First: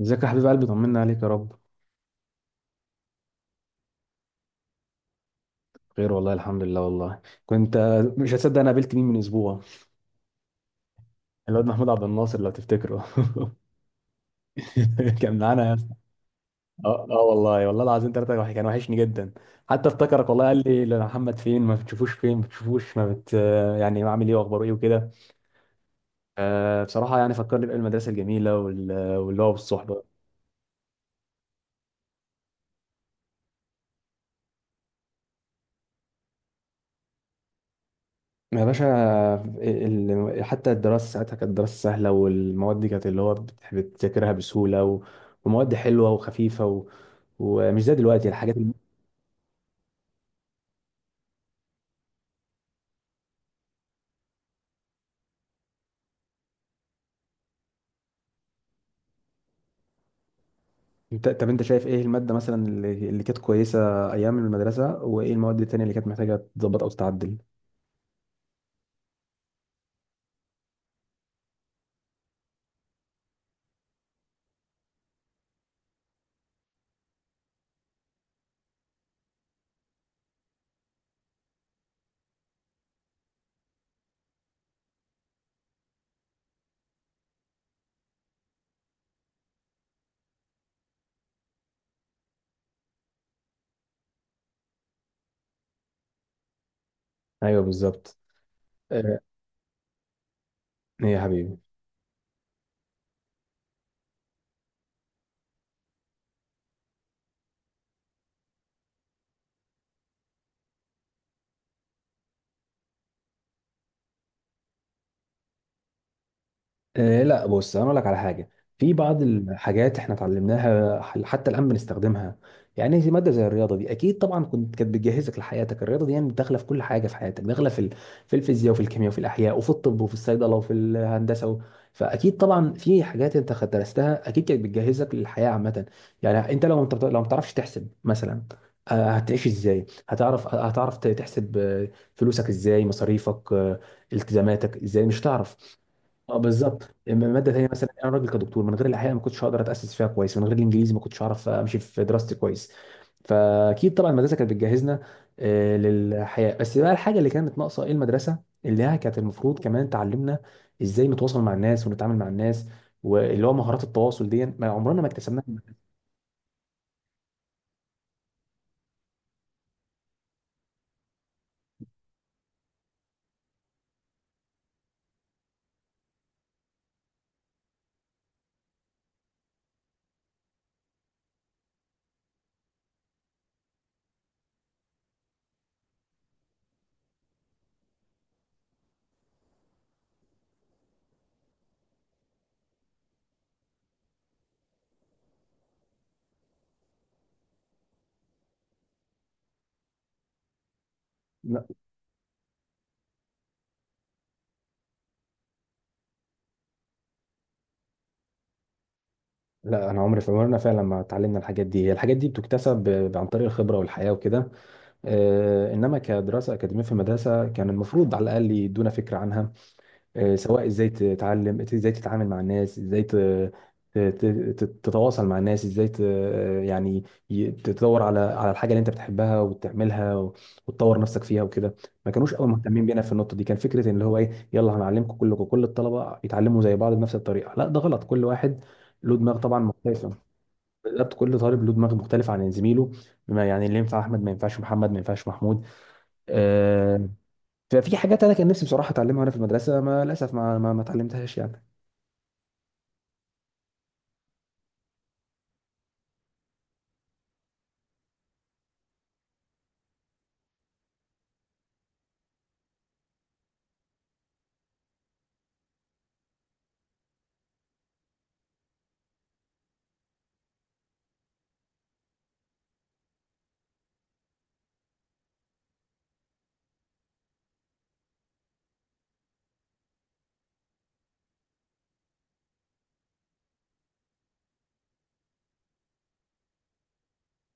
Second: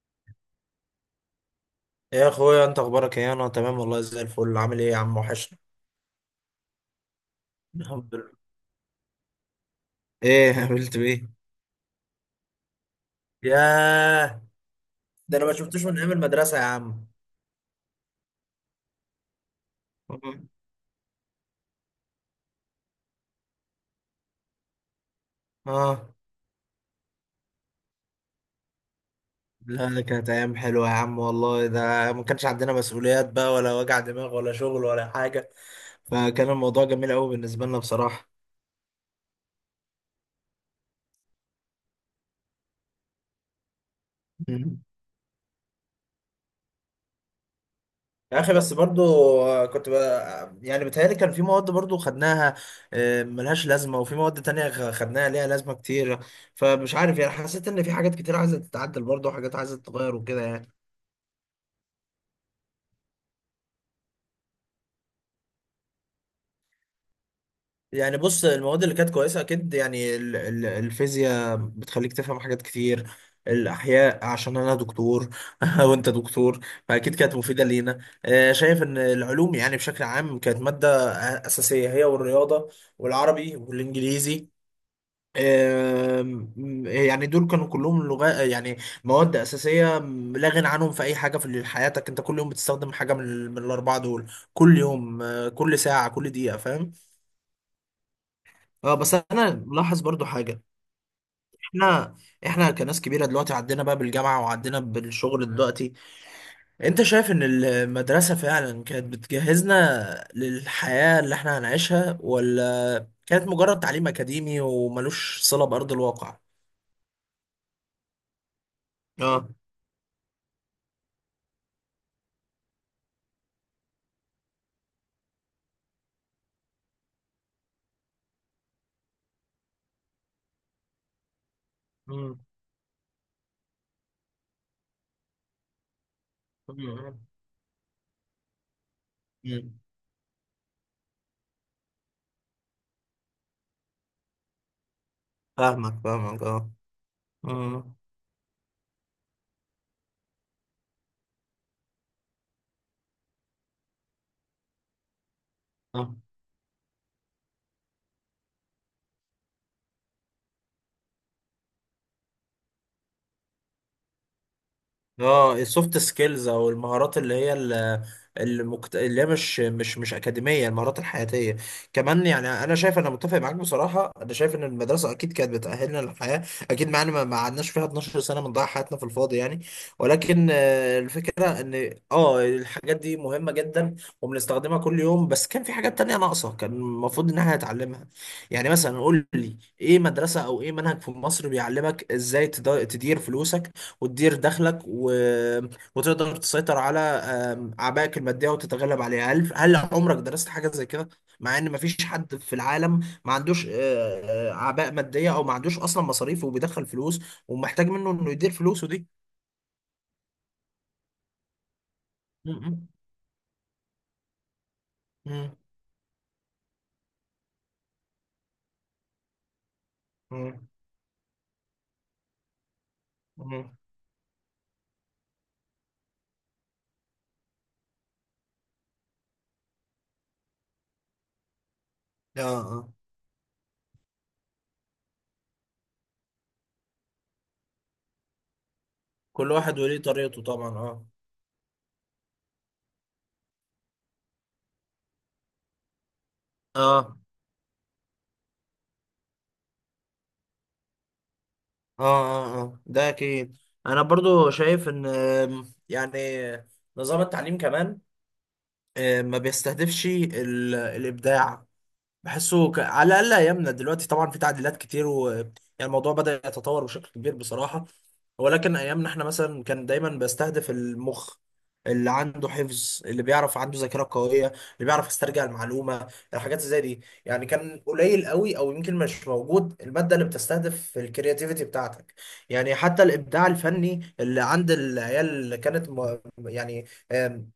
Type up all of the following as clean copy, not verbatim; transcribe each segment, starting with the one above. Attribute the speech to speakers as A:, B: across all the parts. A: ازيك يا حبيب قلبي؟ طمنا عليك يا رب.
B: يا اخويا، انت اخبارك ايه؟ انا تمام والله زي الفل. عامل ايه يا عم؟ وحشنا.
A: خير والله، الحمد لله. والله كنت،
B: الحمد
A: مش
B: لله.
A: هتصدق، انا قابلت مين من اسبوع؟
B: ايه قابلت بايه؟
A: الواد محمود عبد الناصر، لو تفتكره.
B: ياه.
A: كان
B: ده انا ما
A: معانا يا
B: شفتوش
A: اسطى.
B: من ايام المدرسه يا
A: اه
B: عم.
A: آه، والله والله العظيم، ثلاثة كان وحشني جدا. حتى افتكرك والله،
B: مم.
A: قال لي: لا، محمد فين ما بتشوفوش، فين ما بتشوفوش، ما بت يعني عامل ايه واخباره ايه وكده.
B: اه.
A: بصراحة يعني فكرني بأيام المدرسة الجميلة واللي هو
B: لا، ده
A: بالصحبة.
B: كانت ايام حلوه يا عم والله، ده ما كانش عندنا مسؤوليات بقى ولا وجع دماغ ولا شغل ولا حاجه، فكان الموضوع جميل قوي بالنسبه لنا بصراحه.
A: يا باشا. حتى الدراسة ساعتها كانت دراسة سهلة، والمواد دي كانت اللي هو بتذاكرها بسهولة ومواد حلوة وخفيفة ومش زي دلوقتي
B: يا اخي،
A: الحاجات
B: بس برضو آه، كنت ب... يعني بتهيألي كان في مواد برضو خدناها ملهاش لازمة، وفي مواد تانية خدناها ليها لازمة كتير. فمش عارف يعني، حسيت ان في حاجات كتير عايزة تتعدل برضو وحاجات عايزة تتغير وكده يعني.
A: طب انت شايف ايه المادة مثلا اللي كانت كويسة ايام المدرسة، وايه المواد التانية اللي كانت محتاجة تتظبط او تتعدل؟
B: يعني بص، المواد اللي كانت كويسة اكيد، يعني الفيزياء بتخليك تفهم حاجات كتير، الاحياء عشان انا دكتور وانت دكتور، فاكيد كانت مفيدة لينا. شايف ان العلوم يعني بشكل عام كانت مادة اساسية، هي والرياضة والعربي والانجليزي. آم، يعني دول كانوا كلهم لغات يعني، مواد أساسية لا غنى عنهم في أي حاجة في حياتك. أنت كل يوم بتستخدم حاجة من الأربعة دول كل يوم، كل ساعة كل دقيقة، فاهم؟
A: ايوه بالظبط.
B: اه، بس
A: آه،
B: أنا ملاحظ برضو حاجة.
A: ايه يا حبيبي؟
B: احنا احنا كناس كبيرة دلوقتي، عدينا بقى بالجامعة وعدينا بالشغل دلوقتي. أنت شايف إن المدرسة فعلا كانت بتجهزنا للحياة اللي احنا هنعيشها، ولا كانت مجرد تعليم أكاديمي وملوش صلة بأرض الواقع؟
A: آه، لا بص، انا اقول لك على حاجه. في بعض
B: اه.
A: الحاجات احنا اتعلمناها حتى الان بنستخدمها. يعني زي ماده زي الرياضه دي، اكيد طبعا كانت بتجهزك لحياتك. الرياضه دي يعني داخله في كل حاجه في حياتك، داخله في الفيزياء وفي الكيمياء وفي الاحياء وفي الطب وفي الصيدله وفي الهندسه فاكيد طبعا في حاجات انت درستها، اكيد كانت بتجهزك للحياه عامه. يعني انت لو انت
B: مم.
A: لو ما بتعرفش تحسب مثلا، هتعيش
B: مم.
A: ازاي؟ هتعرف، هتعرف تحسب، فلوسك ازاي؟ مصاريفك، التزاماتك ازاي؟ مش هتعرف.
B: فاهمك
A: اه
B: فاهمك، اه.
A: بالظبط. اما ماده تانيه مثلا،
B: مم.
A: انا راجل كدكتور، من غير الاحياء ما كنتش هقدر اتاسس فيها كويس، من غير الانجليزي ما كنتش هعرف امشي في دراستي كويس. فاكيد طبعا المدرسه كانت بتجهزنا
B: آه.
A: للحياه. بس بقى الحاجه اللي كانت ناقصه ايه؟ المدرسه اللي هي كانت المفروض كمان تعلمنا ازاي نتواصل مع الناس ونتعامل مع الناس، واللي هو مهارات التواصل دي ما عمرنا ما اكتسبناها.
B: اه، السوفت سكيلز او المهارات اللي هي مش اكاديميه، المهارات الحياتيه كمان يعني. انا شايف، انا متفق معاك بصراحه، انا شايف ان المدرسه اكيد كانت بتاهلنا للحياه، اكيد معانا، ما قعدناش فيها 12 سنه بنضيع حياتنا في الفاضي يعني. ولكن الفكره ان اه الحاجات دي مهمه جدا وبنستخدمها كل يوم، بس كان في حاجات تانية ناقصه كان المفروض ان احنا نتعلمها. يعني مثلا قول لي ايه مدرسه او ايه منهج في مصر بيعلمك ازاي تدير فلوسك وتدير دخلك و... وتقدر تسيطر على عبائك المادية وتتغلب عليها؟ هل هل عمرك درست حاجة زي كده؟ مع
A: لا.
B: ان مفيش حد في العالم ما عندوش عباء مادية، او ما عندوش اصلا مصاريف وبيدخل فلوس ومحتاج منه انه يدير فلوسه دي.
A: لا، انا عمري في عمرنا فعلا ما اتعلمنا الحاجات دي. هي الحاجات دي
B: م-
A: بتكتسب
B: م-
A: عن طريق الخبره والحياه وكده.
B: م-
A: انما كدراسه اكاديميه في المدرسه، كان المفروض على الاقل يدونا فكره عنها. سواء
B: م-
A: ازاي تتعلم، ازاي تتعامل مع الناس، ازاي
B: م.
A: تتواصل مع الناس، ازاي يعني تدور على على الحاجه اللي انت بتحبها وتعملها وتطور نفسك فيها وكده. ما كانوش
B: اه،
A: قوي مهتمين
B: اه.
A: بينا في النقطه دي. كان فكره ان هو ايه، يلا هنعلمكم كلكم، كل الطلبه يتعلموا زي بعض بنفس الطريقه. لا، ده غلط. كل واحد له دماغ
B: كل
A: طبعا
B: واحد وليه
A: مختلفه.
B: طريقته طبعا اه.
A: بالظبط، كل طالب له دماغ مختلف عن زميله. بما يعني اللي ينفع احمد ما ينفعش محمد، ما ينفعش محمود. آه،
B: اه
A: ففي حاجات انا كان نفسي بصراحه اتعلمها وانا في المدرسه، ما للاسف ما اتعلمتهاش يعني.
B: اه اه اه. ده اكيد. انا برضو شايف ان يعني نظام التعليم كمان، ما بيستهدفش الابداع. على الاقل ايامنا دلوقتي طبعا في تعديلات كتير و يعني الموضوع بدأ يتطور بشكل كبير بصراحة. ولكن ايامنا احنا مثلا كان دايما بستهدف المخ اللي عنده حفظ، اللي بيعرف عنده ذاكرة قوية، اللي بيعرف يسترجع المعلومة. الحاجات زي دي يعني كان قليل قوي او يمكن مش موجود المادة اللي بتستهدف الكرياتيفيتي بتاعتك. يعني حتى الابداع الفني اللي عند العيال يعني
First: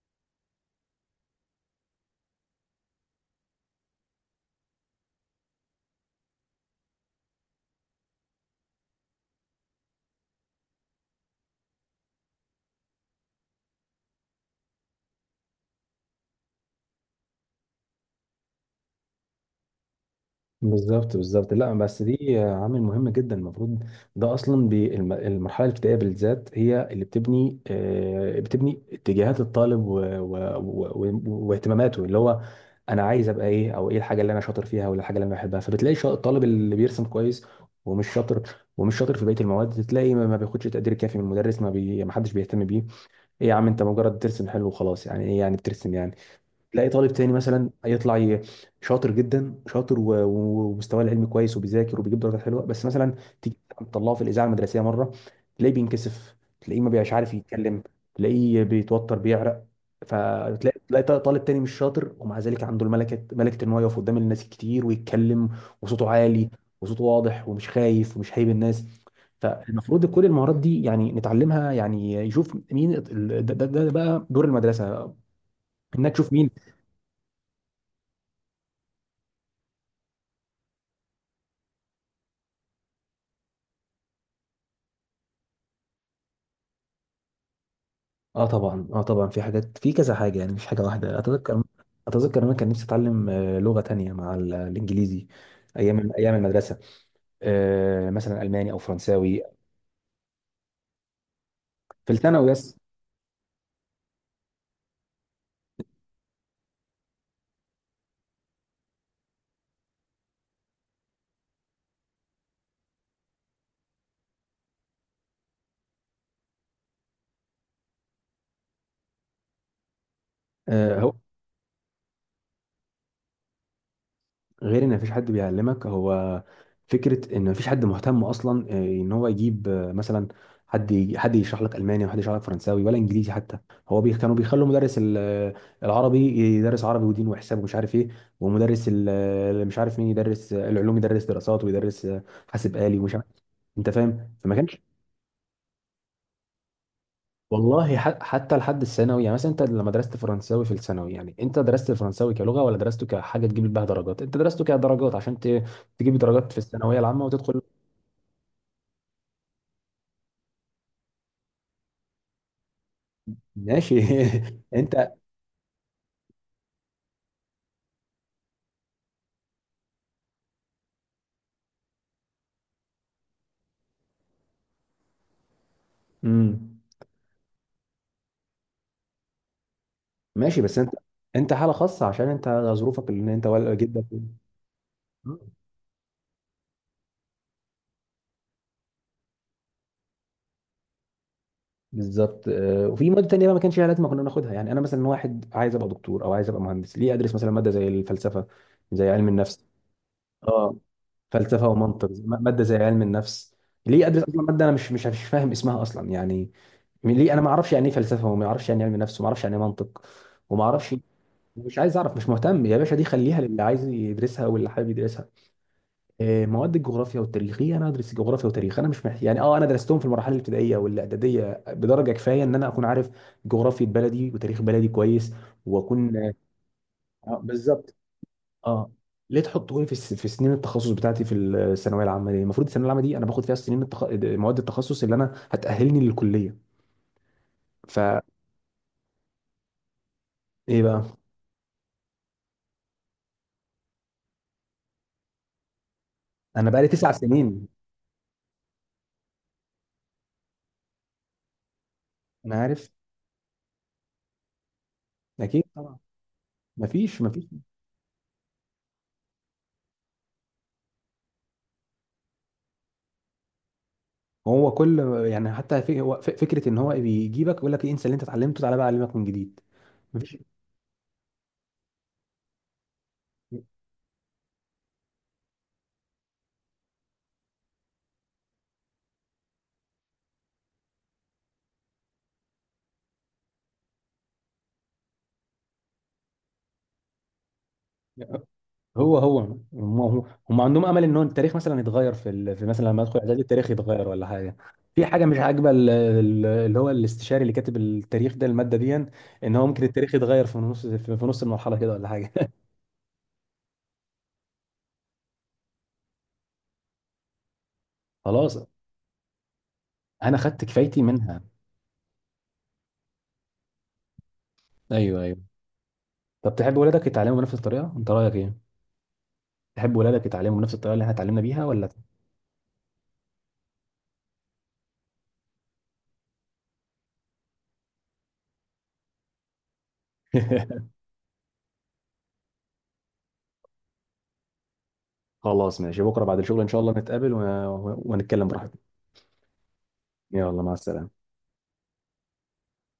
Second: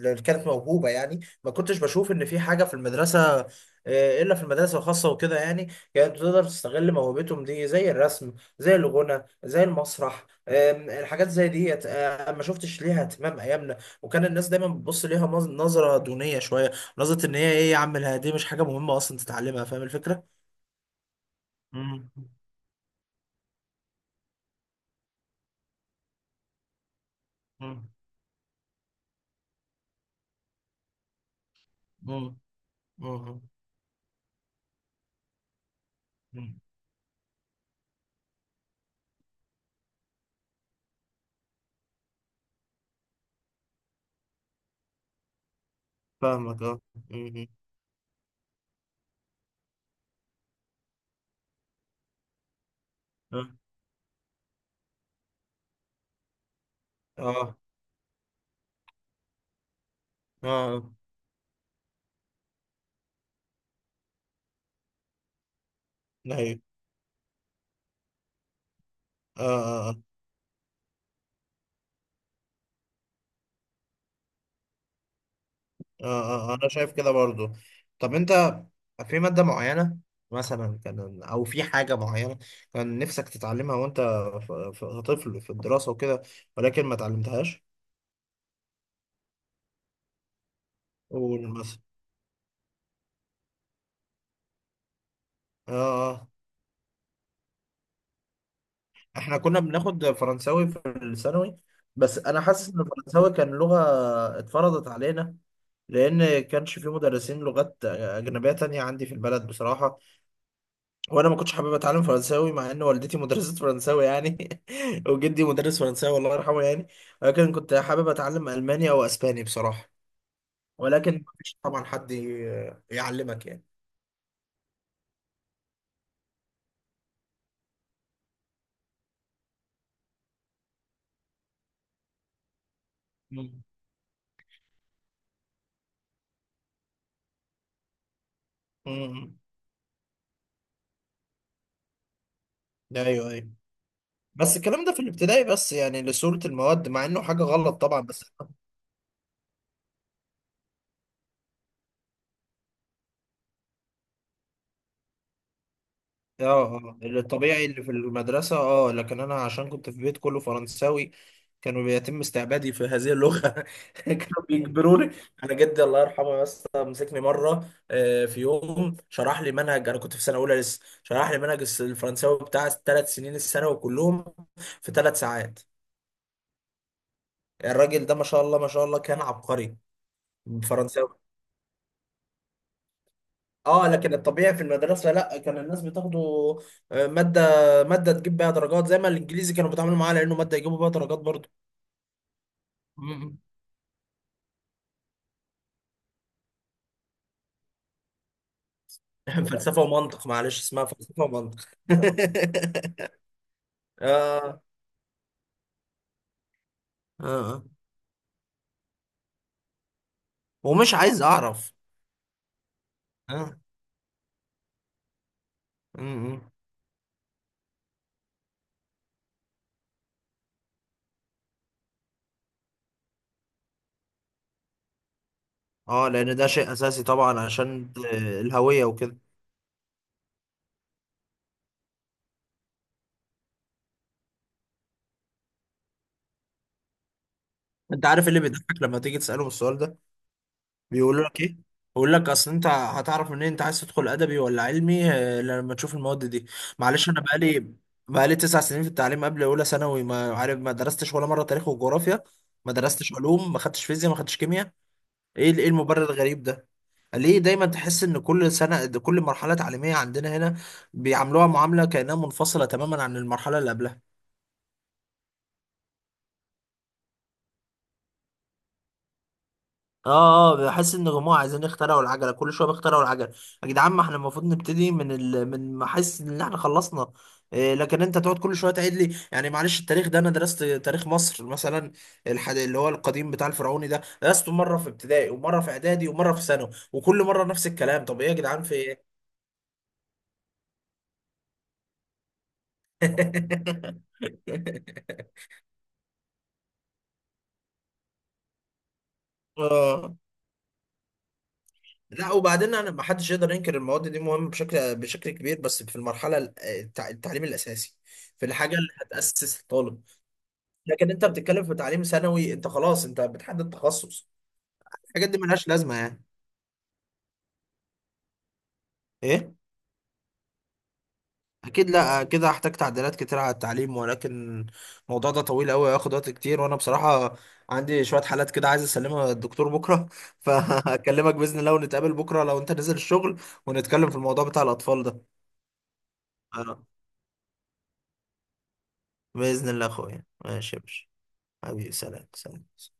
B: اللي كانت موهوبة يعني، ما كنتش بشوف ان في حاجة في المدرسة، الا في المدارس الخاصه وكده يعني، كانت تقدر تستغل موهبتهم دي، زي الرسم زي الغنى زي المسرح. الحاجات زي ديت ما شفتش ليها اهتمام ايامنا، وكان الناس دايما بتبص ليها نظره دونيه شويه. نظره ان هي ايه يا عم دي مش حاجه مهمه اصلا تتعلمها، فاهم الفكره؟
A: بالظبط بالظبط. لا، بس
B: مم.
A: دي عامل مهم جدا. المفروض ده اصلا المرحله الابتدائيه بالذات هي اللي بتبني،
B: مم.
A: بتبني اتجاهات الطالب واهتماماته. اللي
B: مم.
A: هو انا عايز
B: مم.
A: ابقى ايه؟ او ايه الحاجه اللي انا شاطر فيها؟ ولا الحاجه اللي انا بحبها؟ فبتلاقي الطالب
B: مم.
A: اللي بيرسم كويس ومش شاطر، ومش شاطر في بقيه المواد، تلاقي ما بياخدش تقدير كافي من المدرس، ما حدش بيهتم بيه. ايه يا عم، انت مجرد ترسم حلو وخلاص، يعني ايه يعني بترسم يعني.
B: فاهمك اه.
A: تلاقي طالب تاني
B: مم.
A: مثلا يطلع شاطر جدا، شاطر، و- و- ومستواه العلمي كويس، وبيذاكر وبيجيب درجات حلوه، بس مثلا
B: اه،
A: تيجي تطلعه في الاذاعه المدرسيه مره، تلاقيه بينكسف، تلاقيه ما بيبقاش عارف
B: اه،
A: يتكلم، تلاقيه بيتوتر، بيعرق.
B: اه.
A: فتلاقي
B: آه.
A: تلاقي طالب تاني مش شاطر، ومع ذلك عنده الملكه، ملكه ان هو يقف قدام الناس كتير ويتكلم، وصوته عالي،
B: ايوه،
A: وصوته واضح، ومش خايف، ومش هايب الناس.
B: اه، اه.
A: فالمفروض كل المهارات دي يعني نتعلمها، يعني يشوف مين ده بقى دور المدرسه، انك تشوف مين.
B: انا شايف كده برضو. طب انت في مادة معينة مثلا كان، او في حاجة معينة كان نفسك تتعلمها وانت طفل في الدراسة وكده، ولكن ما اتعلمتهاش.
A: اه طبعا، اه طبعا في حاجات، في كذا حاجه يعني مش حاجه واحده.
B: قول
A: اتذكر،
B: مثلا.
A: اتذكر إن انا كان نفسي اتعلم لغه تانية مع الانجليزي
B: اه.
A: ايام
B: آه.
A: ايام المدرسه. مثلا الماني او
B: احنا
A: فرنساوي.
B: كنا بناخد فرنساوي في الثانوي،
A: في
B: بس انا
A: الثانوي
B: حاسس
A: بس.
B: ان الفرنساوي كان لغة اتفرضت علينا، لان كانش في مدرسين لغات اجنبية تانية عندي في البلد بصراحة. وانا ما كنتش حابب اتعلم فرنساوي، مع ان والدتي مدرسة فرنساوي يعني وجدي مدرس فرنساوي الله يرحمه يعني. ولكن كنت حابب اتعلم الماني او اسباني بصراحة.
A: هو
B: ولكن ما فيش طبعا حد يعلمك يعني.
A: غير ان مفيش حد بيعلمك، هو فكره ان مفيش حد مهتم اصلا، ان هو يجيب مثلا حد حد يشرح لك الماني، وحد يشرح لك فرنساوي ولا انجليزي حتى.
B: مم.
A: هو كانوا بيخلوا مدرس العربي يدرس عربي ودين وحساب ومش عارف ايه، ومدرس
B: مم.
A: مش عارف مين، يدرس العلوم، يدرس دراسات، ويدرس حاسب آلي ومش عارف.
B: ايوه، ايوه.
A: انت فاهم، فما
B: بس
A: كانش.
B: الكلام ده في الابتدائي بس يعني لصورة المواد، مع انه حاجة غلط
A: والله
B: طبعا بس.
A: حتى لحد الثانوي. يعني مثلا انت لما درست فرنساوي في الثانوي، يعني انت درست الفرنساوي كلغه، ولا درسته كحاجه تجيب بيها درجات؟ انت درسته كدرجات عشان تجيب
B: اه،
A: درجات في الثانويه
B: اه
A: العامه وتدخل.
B: الطبيعي اللي في المدرسة، اه لكن انا عشان كنت في بيت كله فرنساوي، كانوا بيتم استعبادي في هذه اللغة
A: ماشي.
B: كانوا بيجبروني.
A: انت
B: انا جدي الله يرحمه بس مسكني مرة، في يوم شرح لي منهج، انا كنت في سنة اولى لسه، شرح لي منهج الفرنساوي بتاع الـ3 سنين الثانوي كلهم في 3 ساعات.
A: امم
B: الراجل ده ما شاء الله ما شاء الله كان عبقري
A: ماشي، بس انت،
B: فرنساوي.
A: انت حاله خاصه عشان انت، ظروفك، ان انت ولا
B: اه
A: جدك.
B: لكن الطبيعي في المدرسه
A: آه،
B: لا، كان الناس بتاخده ماده، ماده تجيب بيها درجات زي ما الانجليزي كانوا بيتعاملوا معاه لانه ماده يجيبوا بيها درجات برضه.
A: بالظبط. وفي مواد
B: مم.
A: تانية بقى ما كانش ليها لازمه كنا ناخدها. يعني انا مثلا، واحد عايز ابقى دكتور او عايز ابقى مهندس، ليه ادرس مثلا ماده زي الفلسفه زي علم النفس؟
B: فلسفه ومنطق معلش
A: اه،
B: اسمها فلسفه
A: فلسفه
B: ومنطق
A: ومنطق، ماده زي علم النفس. ليه ادرس اصلا
B: اه.
A: ماده انا مش فاهم اسمها اصلا يعني؟ ليه انا ما
B: اه،
A: اعرفش يعني ايه فلسفه، وما اعرفش يعني إيه علم نفس، وما اعرفش يعني ايه منطق، وما
B: ومش
A: اعرفش.
B: عايز اعرف.
A: مش عايز اعرف، مش مهتم يا باشا، دي خليها
B: اه.
A: للي عايز يدرسها واللي حابب يدرسها.
B: مم.
A: مواد الجغرافيا والتاريخيه، انا ادرس الجغرافيا والتاريخ؟ انا مش محتاج يعني. اه انا درستهم في المراحل الابتدائيه والاعداديه بدرجه كفايه، ان انا اكون عارف جغرافيا بلدي وتاريخ بلدي كويس،
B: اه
A: واكون.
B: لان ده شيء اساسي
A: آه،
B: طبعا عشان
A: بالظبط.
B: الهويه
A: اه،
B: وكده.
A: ليه تحطوني في سنين التخصص بتاعتي في الثانويه العامه دي؟ المفروض الثانويه العامه دي انا باخد فيها سنين مواد التخصص اللي انا هتاهلني للكليه.
B: انت
A: فايه
B: عارف إيه اللي بيضحك لما تيجي تساله السؤال ده؟
A: بقى؟
B: بيقول لك ايه؟ بيقول لك اصل انت هتعرف منين انت عايز تدخل ادبي ولا علمي لما تشوف المواد دي.
A: انا بقى لي
B: معلش
A: تسع
B: انا
A: سنين
B: بقالي بقالي 9 سنين في التعليم قبل اولى ثانوي ما عارف، ما درستش ولا مره تاريخ وجغرافيا،
A: انا
B: ما
A: عارف.
B: درستش علوم، ما خدتش فيزياء، ما خدتش كيمياء. ايه
A: اكيد
B: ايه
A: طبعا،
B: المبرر الغريب ده؟
A: مفيش،
B: ليه
A: مفيش.
B: دايما تحس ان كل سنه كل مرحله تعليميه عندنا هنا بيعاملوها معامله كانها منفصله تماما عن المرحله اللي قبلها؟
A: هو كل، يعني حتى في... هو فكره ان هو بيجيبك يقول لك إيه، انسى اللي انت اتعلمته، تعالى بقى اعلمك من جديد. مفيش.
B: اه، اه، بحس ان جماعه عايزين يخترعوا العجله، كل شويه بيخترعوا العجله. يا جدعان، ما احنا المفروض نبتدي من ال... من، ما احس ان احنا خلصنا. إيه، لكن انت تقعد كل شويه تعيد لي يعني معلش. التاريخ ده انا درست تاريخ مصر مثلا، اللي هو القديم بتاع الفرعوني ده درسته مره في ابتدائي ومره في اعدادي ومره في ثانوي، وكل مره نفس الكلام. طب ايه يا جدعان في ايه؟
A: هو هو هم هم هم عندهم امل ان هو التاريخ مثلا يتغير في ال... في مثلا لما ادخل اعدادي التاريخ يتغير ولا حاجه؟ في حاجه مش عاجبه اللي هو الاستشاري، اللي كاتب التاريخ ده، الماده دي، ان هو ممكن التاريخ
B: اه،
A: يتغير في نص، في نص المرحله كده، ولا حاجه.
B: لا وبعدين انا، ما حدش يقدر ينكر المواد دي مهمه بشكل كبير، بس في المرحله التعليم الاساسي، في
A: خلاص،
B: الحاجه اللي هتاسس الطالب.
A: انا خدت كفايتي
B: لكن انت
A: منها.
B: بتتكلم في تعليم ثانوي، انت خلاص انت بتحدد تخصص،
A: ايوه
B: الحاجات
A: ايوه.
B: دي ملهاش لازمه يعني.
A: طب تحب ولادك يتعلموا بنفس الطريقه؟ انت رايك ايه؟
B: ايه.
A: تحب ولادك يتعلموا بنفس الطريقه اللي احنا اتعلمنا بيها ولا؟
B: اكيد لا، كده هحتاج تعديلات كتير على التعليم، ولكن الموضوع ده طويل قوي هياخد وقت كتير، وانا بصراحه عندي شويه حالات كده عايز اسلمها للدكتور بكره فهكلمك باذن الله، ونتقابل بكره لو انت نزل الشغل، ونتكلم في الموضوع بتاع الاطفال ده.
A: خلاص ماشي، بكره بعد الشغل ان شاء
B: آه،
A: الله نتقابل ونتكلم براحتنا.
B: باذن الله يا اخويا.
A: يلا، مع
B: ماشي يا باشا.
A: السلامه.
B: حبيبي سلام، سلام.